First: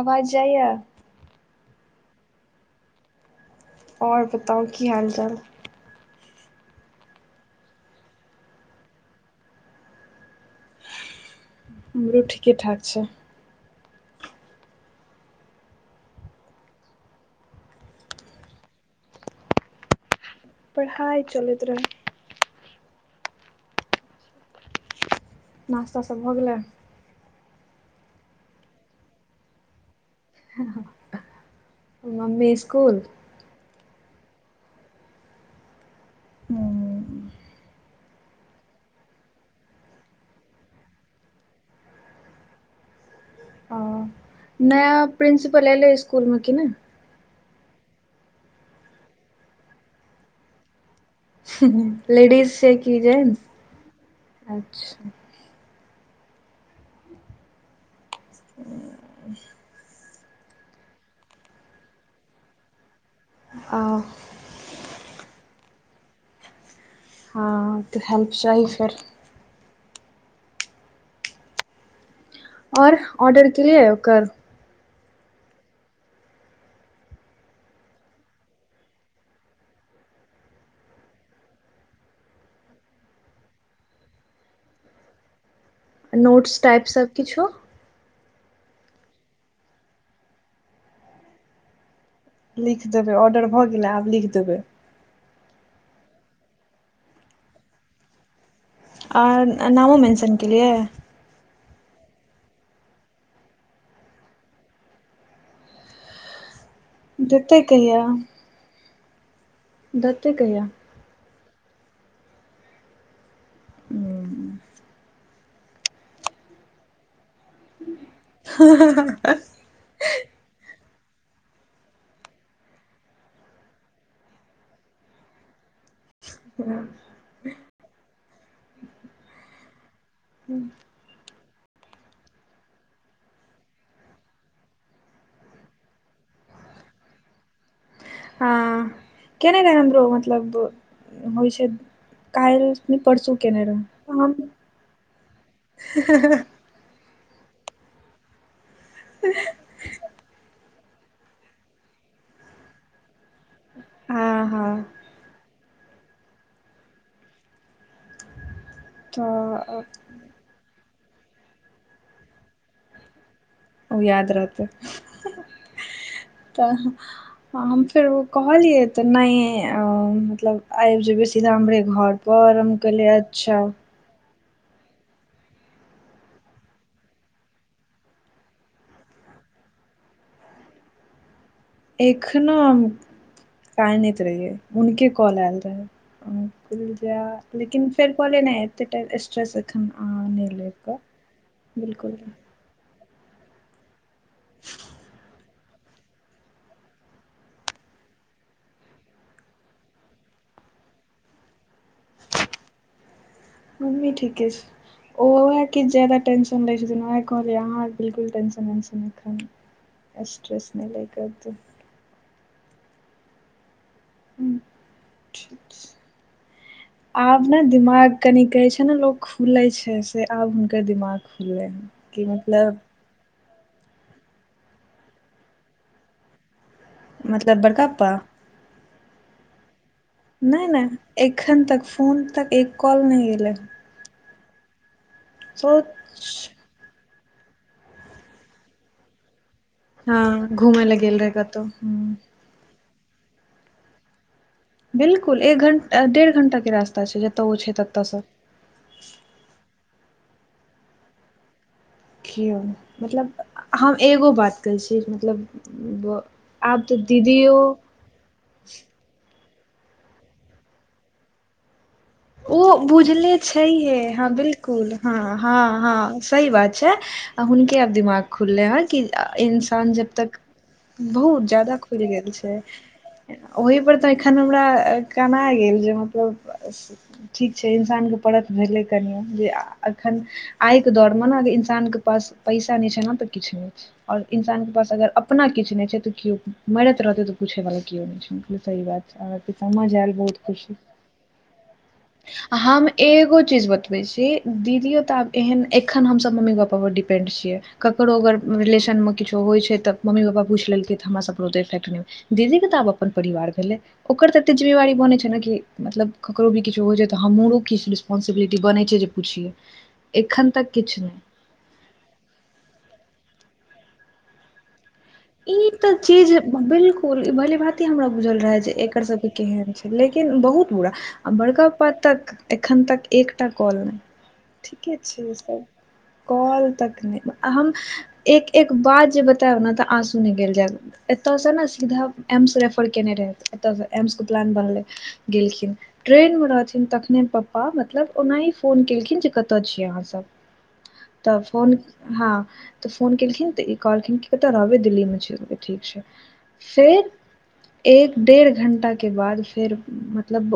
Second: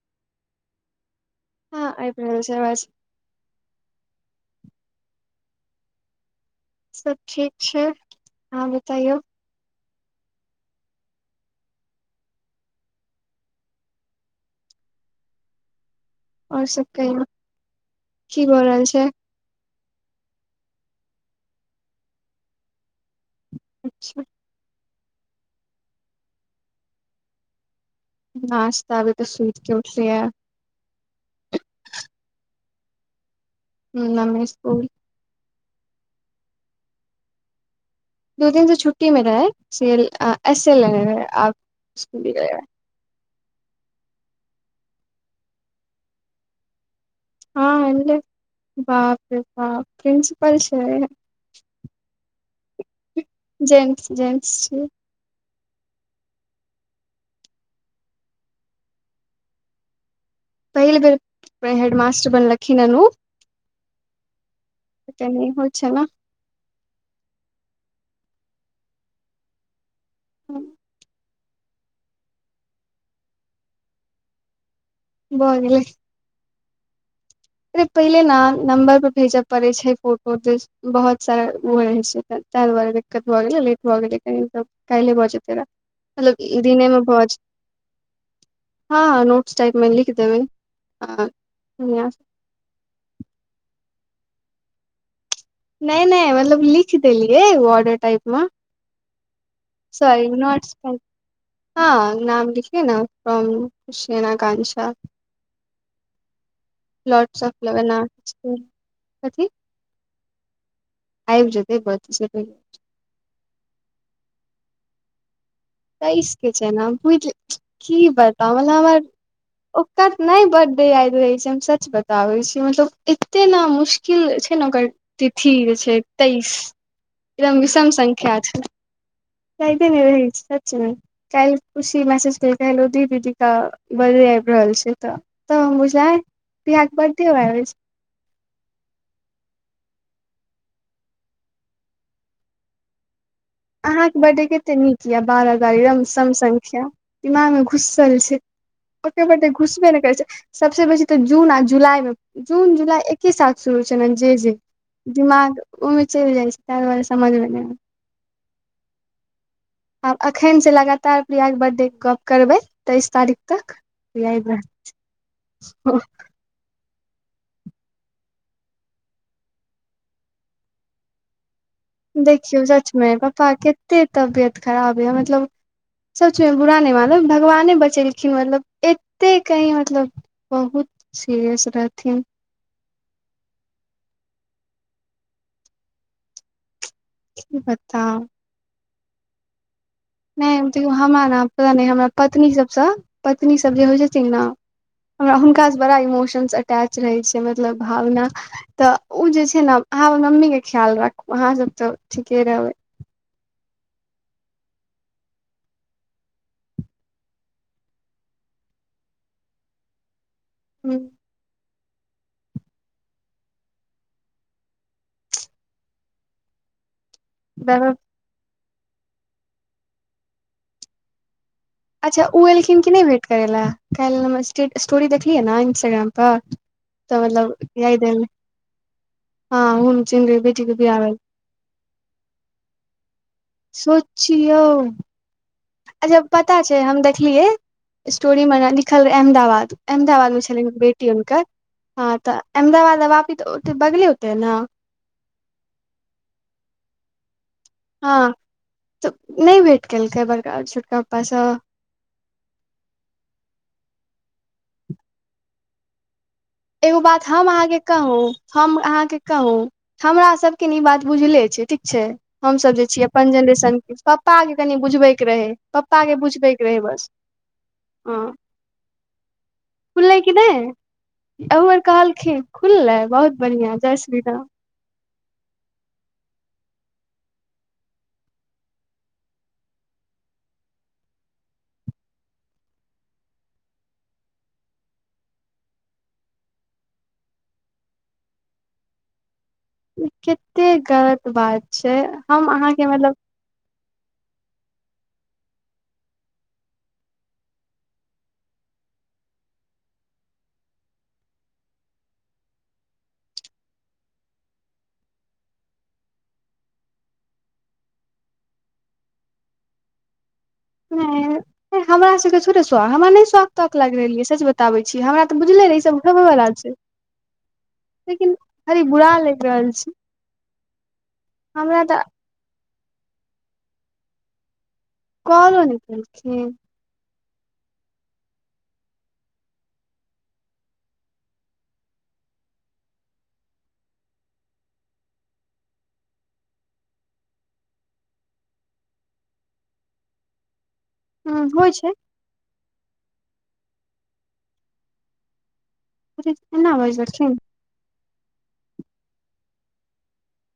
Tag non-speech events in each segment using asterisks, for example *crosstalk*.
आवाज जाइ यऽ हँ आइब रहल छै अवाज और बताउ की हाल चाल सब ठीक छै आहा बतैयो हमरो ठीके ठाक छै और सब कहियो की भऽ रहल छै पढ़ाइ चलैत रहै अच्छह नास्ता सब भऽ गेलै नाश्ता अभी तऽ सुइत के उठलियै हँ हँ मम्मी स्कूल हु मम्मी स्कूल ओ दू दिन से छुट्टी मे रहै सील एस एस एल लेने रहै आब स्कुल गेलै नया प्रिंसिपल एलै स्कुल मे कि नइ हँ एले बाप रे बाप प्रिसिपल छै लेडीज छै की जेन्स जेन्स जेन्स छै *unintelligible* पहिल बेर हेडमास्टर बनलखिन हऽ उऽ आ तऽ टेरनिंग होइ छै ना हँ तऽ हेल्प चाही फेर हु आऔर ऑर्डर केलियै ओकर भ गेलै अरे पहिले न नम्बर पर भेज पड़ै छै फोटो बहुत सारा उऽ ओ रहै छै ताय दुआरे दिक्कत भए गेले लेट भए गेले कनी त काइले भऽ जेतए मतलब नोट्स ई टाइप दिने म सब भऽ जेतै किछो हँ हँ नोट्स टाइपमे लिखि देबै हँ बढ़िया सँ लिख देबै ऑर्डर भऽ गेलै आब लिख देबै नइ नइ मतलब लिख देलियै ऑर्डर टाइप म और नारा मेंशन केलियै टाइप हँ नाम लिखे न फ़्रोम सना आकांक्षा देतै कहिया *unintelligible* कथि देतै कहिया आइब जेतै बस *unintelligible* ओ तइस के छै न बुझ की बताउ मतलब हमर ओकर नइ ब बडे याद रहै छै हम सच बताबै छी मतलब एते न मुश्किल छै न ओकर तिथि जे छै तेइस एकदम विषम संख्या छै यादे नइ रहै छै सचमे काइल खुशी मैसेज केलकै हेलो दी दीदी का बडे आइब रहल छै तऽ तऽ बझलिए आइ प्रया के बड्डे आबै छै हँ केने रहैय हमरो मतलब होइ छै काइल नइ पढ़सू केने रहै अहाँके बर्थडे के कते नीक यऽ बारह बारह एगदम सम संख्या दिमाग मे घुसल छै ओ बे घुसबे ने करै छै सभसँ बेसी तऽ जून आ जुलाईमे जून जुलाइ एकके साथ शुरू छलनि जे हँ जे हँ दिमाग ओहिमे चलि जाइ छै ताहि दुआरे समझमे नहिब छै तऽ आब अखन से लगातार प्रियाके बर्थडे के गप करबै तेइस तारीख त ओ याद रहतै ब फेर कहिय त नहि मतलब आब जेबै सीध हमरे घर पर देखियौ सचमे कहलियै पप्पा अच्छा कते तबियत खराब यै मतलब सभचीजमे बुरा नहि मानब भगवाने बचेलखिन मतलब एतेक कहीँ मतलब बहुत सिरियस रह एखनो हम कानैत रहियै हुनके कॉल आयल रहै ुल जा की लेकिन फेर बताउ बोले न एते स्ट्रसख नहि देख हमरा न पता नहि हम पत्नी सबसँ पत्नी सब जे होइ जेथिन ने *inaudible* हमरा हुनकासँ बड़ा इमोशन्स अटैच रहै छै मतलब भावना तऽ ओ जे छै ने अहाँ अपन मम्मी के ख्याल राखू अहाँ सब तऽ ठीके रहबै म्मी ठीके छै ओहे कछ जादा टेंशन ले छथिनह कहलह बिलकुल टेंशन वेंशन अस्ट्रस म हुँ लै एकू आब ने दिमाग कनि कहे छै ने लोकोग खुले छै से आब हुनकर दिमाग खुललै ह अच्छा ओ एलखिन कि नहि भेट करै लए काल्हि हम स्े स्टोरी देखलियै ने इंस्टाग्रामप तवला मतलब बड़का या पप्पा देमे *inaudible* हँ घुम चिी नहि नहि एखन तक फोन तक एक कॉल नहि एलै छिऔ अच्छा सोच पता छै हम देखलियै स्टोरी मे लिखल रहै अहमदाबाद हँ अहमदाबाद मे छलनि घूमय लए बेटी गेल रहै हुनकर कतहु हूं ह तऽ अहमदाबाद अबापी तऽ ओते बगले ओते ने बिल्कुल एक घंटा डेढ़ घण्टा के रास्ता छै जतय ओ छै त हँ तऽ नहि भेट केलकै बड़का छोटका पप्पा सब कियो मतलब हम एगो बात कहै छी मतलब ब आब तऽ दीदियो कहूं हम अहाँके कहूं हमरा सबके ई बात बुझले छै ठीक छै ओ हमसभ जे छियै अपन बुझले छैहे जेनरेशनके हँ पप्पाके कनि बिलकुल हँ बुझबैके रहै हँ हँ पप्पाके सही बुझबैके बात रहै छै बस हुनके आब दिमाग हँ खुलले ह कि इन्सान जब खुललै कि तक नहि बहुत एहू ज्यादा बेर खुलि गेल कहलखिन छै खुललै बहुत बढ़िआँ ओहि पर जय तऽ श्री एखन राम हमरा कनाय गेल जे मतलब ठीक छै इन्सानके परख भेलै कनियो जे एखन आय के दौर मे न अगर इन्सान के पास पैसा नहि छै न तऽ किछु नहि छै आओर इन्सानके पास अगर अपना किछु नहि छै तऽ केओ मरैत रहतै तऽ पूछैवाला केओ नहि सही बात छै समझ आयल बहुत कते खुशी गलत बात छै अहाँके हम मतलब एगो चीज बतबै छी दीदिओ तऽ आब एहन एखन हमसभ मम्मी पापापर डिपेन्ड छियै ककरो अगर रिलेशनमे किछो होइ छै तऽ मम्मी पापा पुछि लेलकै तऽ हमरासकेँ ओतेक इफेक्ट नहि होयत छै दीदी के तऽ आब अपन परिवार भेलै ओकर तऽ एते जिम्मेवारी बने छै ने कि मतलब ककरो भी किछु होइ छै तऽ हमरो किछु रेस्पोंसबिलिटी बनै छै जे पुछिये एखन तक किछु नहि हमरा सबके छोटे सँ हमरा नहि सौख तौक लागि रहलै सच बताबे छी हमरा तऽ बुझले ई रहै ते सब होबे चीज वला छै बिलकुल ई भली भाती हमरा लेकिन बुझल रहे जे खाली एकर बुरा सब के लागि रहल केहन छै लेकिन बहुत बुरा आ बड़का हमरा पप्पा तऽ तक एखन तक एकटा कॉल नहि ठीके छै तऽ कॉलो नहि केलखिन कॉल तखने हम एक एक बात जे बताबे न आंसू सु नहि गेल जाय एतऽसँ ने सीधा एम्स रेफर केने रहै एतऽसँ एम्सके प्लान बनलै गेलखिन ट्रेनमे रहथिन तखने पापा मतलब ओनाही फोन केलखिन जे कतय छियै अहाँसभ *inaudible* ह तऽ होइ फोन छै हँ तऽ फोन केलखिन तऽ ई कहलखिन कि कतय रहबै दिल्लीमे ठीक छै ऐना बाजे फेर छलखिन एक डेढ़ घण्टाके बाद फेर मतलब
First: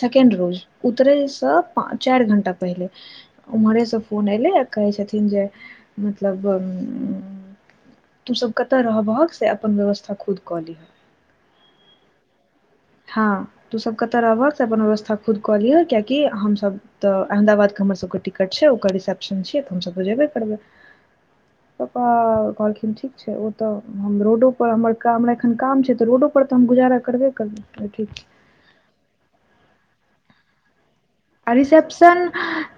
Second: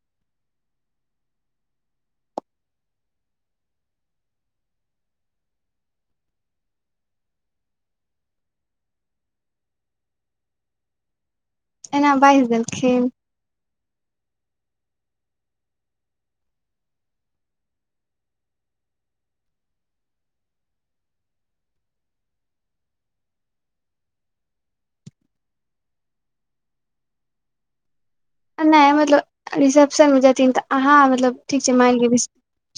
सेकेंड रोज उतरेसँ चारि घंटा पहिले ओम्हरेसँ फोन एलै आ कहै छथिन जे मतलब तुसभ कतय रहबहक से अपन व्यवस्था खुद कऽ लिहऽ एना बाइज देलखिन हँ तू सब कतऽ रहबहक तऽ अपन व्यवस्था खुद कऽ लिह कियाकि हमसभ तऽ अहमदाबादके हमर सभके टिकट छै ओकर रिसेप्शन छियै तऽ हमसभ तऽ जेबे करबै पापा आओर कहलखिन ठीक छै ओ तऽ हम रोडो पर हमर काम एखन काम छै तऽ रोडो पर ऊपर तऽ हम गुजारा करबे करबै ठीक छै ऐ नाय मतलब रिसेप्शन मे जथिन तऽ अहाँ मतलब आ ठीक छै मान ल रिसेप्शन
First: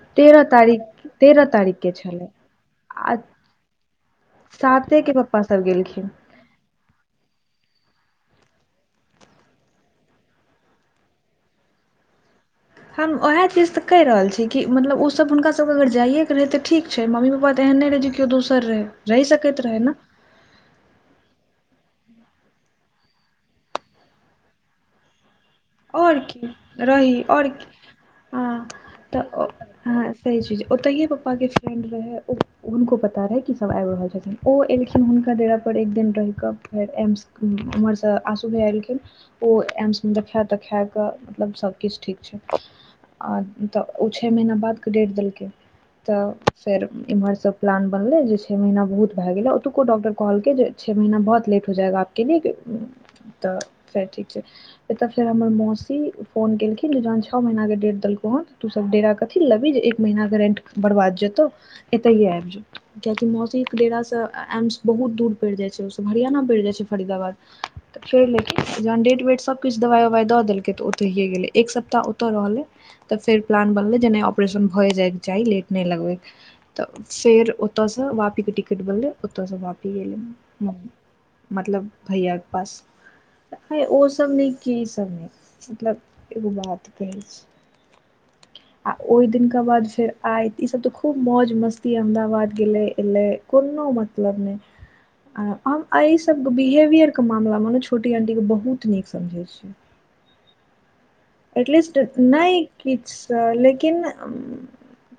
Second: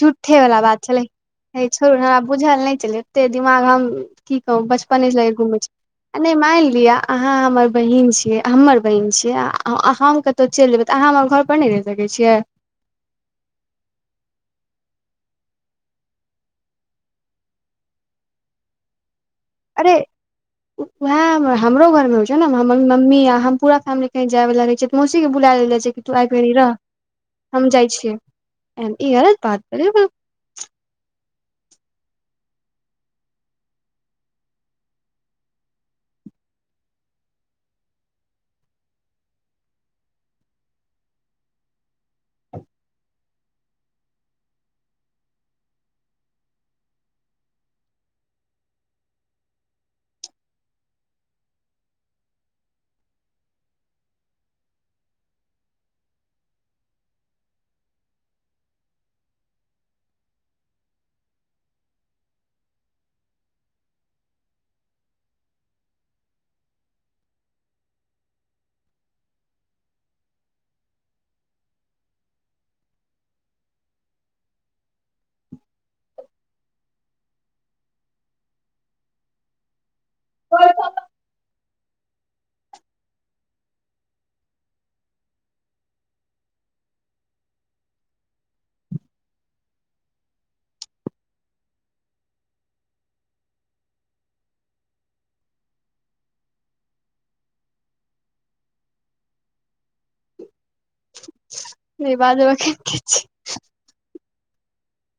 झूठे तेरह वालला तारीख बात तेरह छलै तारीखके छोड़ छलै बुझल नहि आ एते दिमाग हम की कह बचपने सातेके से लग पप्पा घुमै सभ गेलखिन छी नहि मान लिअ अहाँ हमर बहिन छीयै हमर बहिन छीय हम त तऽ चल जेबै त अहाँ हमर घर पर नहि रहि सकैत छियै हम उएह चीज तऽ कहि रहल छी कि मतलब ओसभ हुनकासभके अगर जाइएके रहै तऽ ठीक छै मम्मी पापा तऽ एहने नहि रहे जे केओ दोसर रहे रहि सकैत रहे ने वह हमरो घर में होय छै ने हमर मम्मी या हम पूरा फेमिली कही जायव लागे छै मौसी के बुला ले जे तू आओर आई भरी की रह रही आओर की हम जाइ हँ छियै ई तऽ गलत बात भेलय हँ सही चीज ओतहिए पप्पाके फ्रेंड रहै ओ हुनको पता रहै कि सब आबि रहल छथिन ओ एलखिन हुनका डेरापर एक दिन रहिकऽ फेर एम्स उम्हरसँ आसू भाईया एलखिन ओ एम्समे देखाए तखाए कऽ मतलब सभकिछु ठीक छै आ तऽ ओ छ महीना बादके डेट देलकै तऽ फेर एम्हरसँ प्लान बनलै जे छओ महीना बहुत भए गेलै ओतुको डॉक्टर कहलकै जे छे महीना बहुत लेट हो जाएगापके लि तऽ फर ठीक छै फेर हमर मौसी फोन केलखिन जहन छह महीना के डेट देलकेँ है तूऽ सब डेरा कथी लेबही जे एक महीना के रेंट बरबाद जेतौ तहिय आबजेतौ कियाकि मौसीक के डेरा स एम्स बहुत दुर पड़ि जाय छै हरियाना पड़ि जाय छै फरीदाबाद चेल अलखिन जहन डेट वेट सबकछु दवाइ ववाइ दऽ देलकै तऽ ओतहिये गेलै एक सप्ताह ओतऽ रहलै तऽ फेर प्लान बनलै जे नहि ऑपरेशन भए जाय चाही लेट नहि लगबै तऽ फेर ओते से वापी के टिकट बनले ओते से वाप मतलब भैय के पास ओ सब न की सब नहि मतलब एगो बात कहै छी आ ओहि दिनका बाद फेर आइ ईसभ तऽ खूब मौज मस्ती अहमदाबाद गेलै एलै कोनो मतलब नहि हम एहि सभके बिहेवियरके मामलामे ने छोटी आंटीके बहुत नीक समझै छिए *inaudible* *unintelligible* बादमे नहि कहि किछु स लेकिन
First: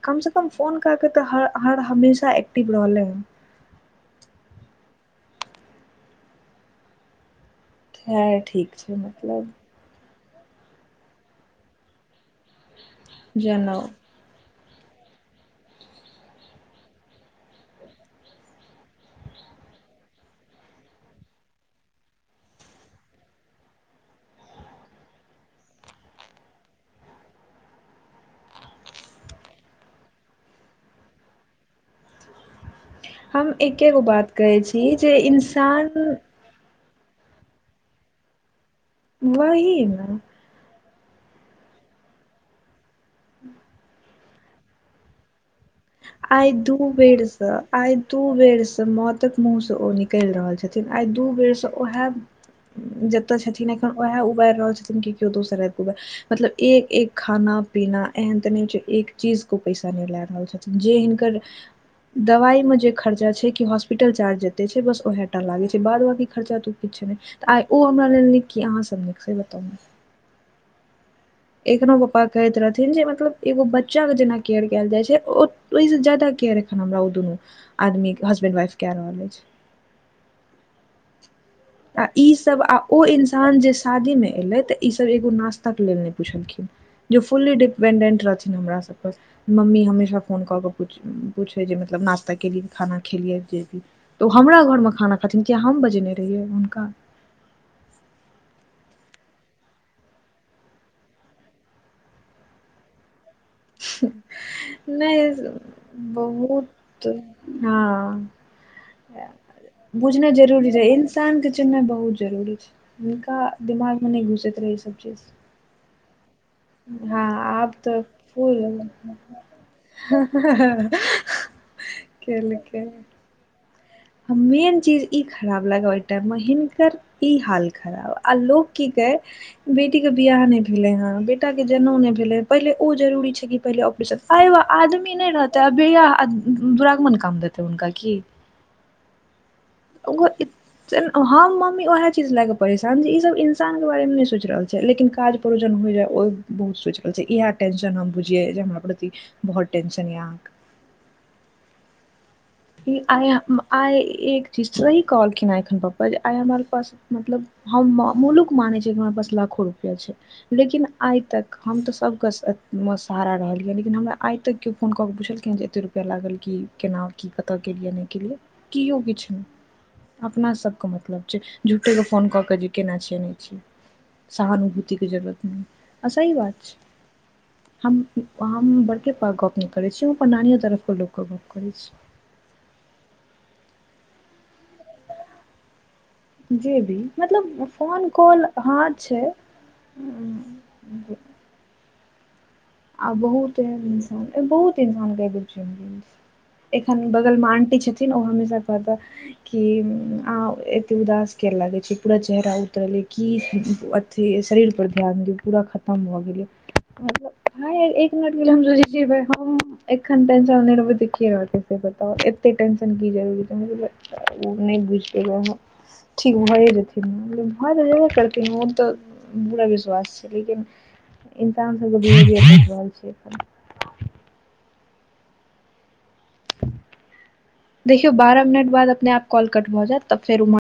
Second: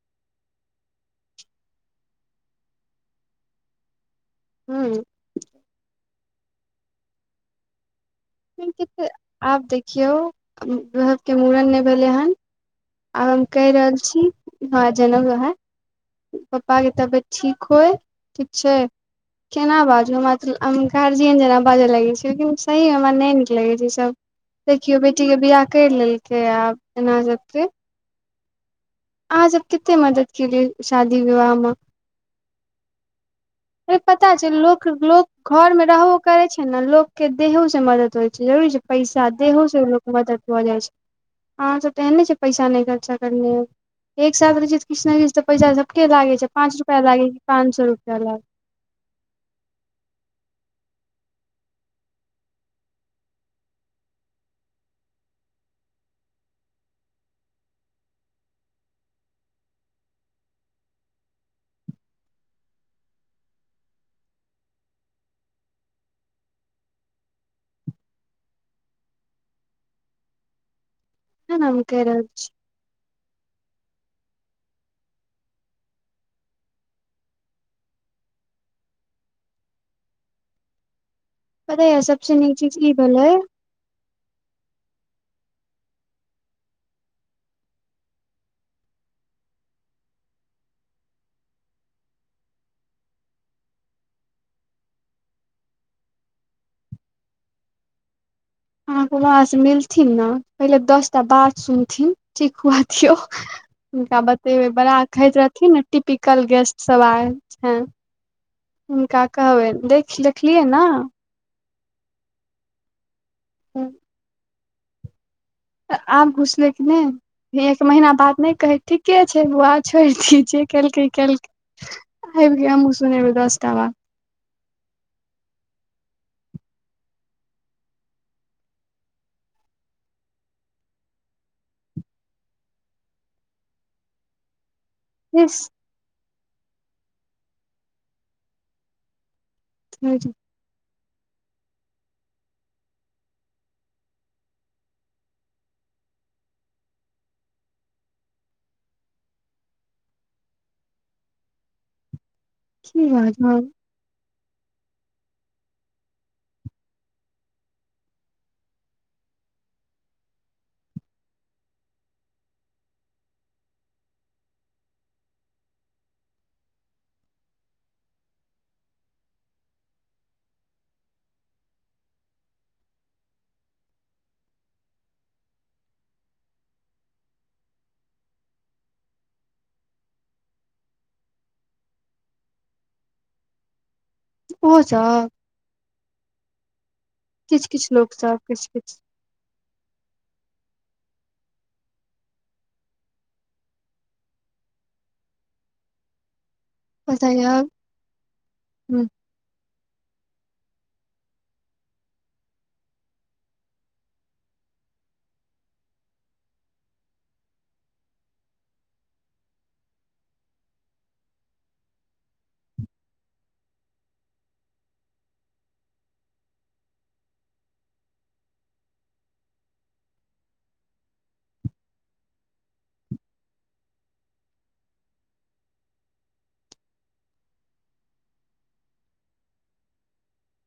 कमसँ कम फोन कए कऽ तऽ हर हमेशा एक्टिव रहलै ह हू हय आब देखियौ वह के मूड़न नहि भेलै हन आब हम कहि जनउ रहल छी ह जनेउ रहा पप्पाके तबियत ठीक होइ ठीक छै केना बाजू हमरा हम गार्जियन जेना बाजय लगै छै लेकिन सही हमरा नहि नीक लगैत छै ईसभ देखियौ बेटीके बियाह करि लेलकै आब एना सभके अहाँ सब केते मदद केलियै शादी विवाह मऽ हम एके गो पता बात छै कहै लोक छी जे लोक घर मे इन्सान रहबो करै छै नऽ लोक के देहो से मदद होइ छै जरूरी छै पैसा देहो वही सऽ लोक ने के मदद भ जाइ छै अहाँ सब तऽ एहेन नय छै कि पैसा नहि खर्चा करने हब एक साथ रहे छै किछ ने किछ तऽ पैसा सबके लागे छै आइ दू पाँच रुपआ बेर लागे कि सऽ पाँच सए आइ रुपआ दू लागे बेर सऽ मौत ततेक मुँहसँ ओ निकलि रहल छथिन आइ दू बेरसँ उएह जतय छथिन एखन उएह उबारि रहल छथिन कि केओ दोसर आब कऽ उब मतलब एक एक खाना पीना एहन ते नहि छै एक चीज को पैसा नहि लए रहल छै जे हिनकर दवाई में जे खर्चा छै कि हॉस्पिटल चार्ज जते छै बस ओहे टा लागे छै बाद बकी खर्चा त किछ नहि तऽ आइ ओ हमरा लेल नीक की अहाँसभ नीक से बताउ तें ने हम एखनो कहि रहल पप्पा छी कहैत रह जे मतलब एगो बच्चा के जेना केयर कयल जाइ छै ओहिसँ जायदा केयर एखन हमरा ओ दुनू आदमी के हसबैंड वाइफ क्य रहल अछि पता य आ ई सबसे नीक सब आ चीज ई ओ भेलै इन्सान जे शादीमे एलै तऽ ई सब एगो नाश्ताक लेल नहि पुछलखिन जे फुलली डिपेंडेंट रहथिन हमरा सभ पर मम्मी हमेशा फोन कऽ कऽ पूछै जे मतलब नाश्ता केलि खाना खेलिय जे भी तऽ ओ हमरा घरमे खाना खेथिन किएक हम बजेने रहियै हुनका अहाँके वहाँसँ मिलथिन न पहिले दस टा बाद सुनथिन ठीक य *unintelligible* हुनका बतेबै बड़ा खहैत नहि रहथिन ने टिपिकल गेस्ट सभ बहुत आय छनि हँ हुनका कहबनि देख देखलियै ने इसान के चिन्हनाइ बहुत जरूरी छै हुनका दिमागमे नहि घुसैत रहै ई सब चीज त आब घुस ले कि हँ नहि आब एक तऽ महीना बाद नहि कहै ठीके छै बौआ छोड़ि दिहि जे केलकै फूल केलकै आयब क केलकै हमू सुनब दसटा बात मेन चीज ई खराब लागय ओहि टाइममे हिनकर ई हाल खराब आ लोको की कहै बेटी के बिआह नहि भेले हे बेटा के जनेउ नहि भेले पहिले ओ जरूरी छै कि पहिले ऑपरेशन अय आदमी नहि हेस रहते अ भैया दुरागमन काम देतै हुनका की ओहो की एत हम मम्मी ओएह चीज लए कऽ परेशान जे ईसभ इन्सानके बारेमे नहि सोचि रहल छै लेकिन काज प्रयोजन होइ जाइ ओ बहुत सोच रहल छै इएह टेन्शन हम बुझियै जे हमरा प्रति बहुत टेंशन य अहाँ कऽ ई आइ बाजब आइ एक चीज सही कहलखिन हेँ एखन पापा जे आइ हमर पास मतलब हम मलूक मानै छियै कि हमरा पास लाखो रुपैआ छै लेकिन आइ तक हम तऽ सभके सहारा रहलियै लेकिन हमरा आइ तक केओ फोन कऽ के पुछलखिन जे एते रुपैया लागल कि केना की कतऽ केलियै नहि केलियै केओ किछु नहि अपनासभके मतलब छै झूठेके फोन कऽ के जे केना छियै नहि छियै सहानुभूति के जरूरत नहि आ सहि बात छै हम हम बड़के पपा गप नहि करै छियौ अपन नानियो तरफ के लोक के गप करै छी ओहो सब जे भी मतलब किछु किछु फोन लोक सब कॉल किछु हँ किछु छै उम्म, आ बहुत एहन इन्सान बहुत इन्सान के एगो चलि गेल छै एखन पता बगलमे य आन्टी छथिन ओ हमेशा कहता कि अहाँ एते उदास कियै लागे छी पूरा चेहरा उतरल यै कि अथि शरीर पर ध्यान दियौ पूरा खतम भऽ गेल यै मतलब हँ यार एक मिनट के लेल हम सोचै छियै एकखन टेंशन नै लेबै के रहते बताउ एते टंशन कि जरूरी भऽ गेलै तऽ उ नहि बुझि पयबै अहाँ ठीक भए जेथिन मतलब भऽ तऽ जेबे करथिन ओ तऽ पूरा विश्वास छै लेकिन इन्सान सबके बिहेवियर देख रहल छियै देखियौ बारह मिनट बाद अपने आप कॉल कट भऽ जैत तब फेर ओमहर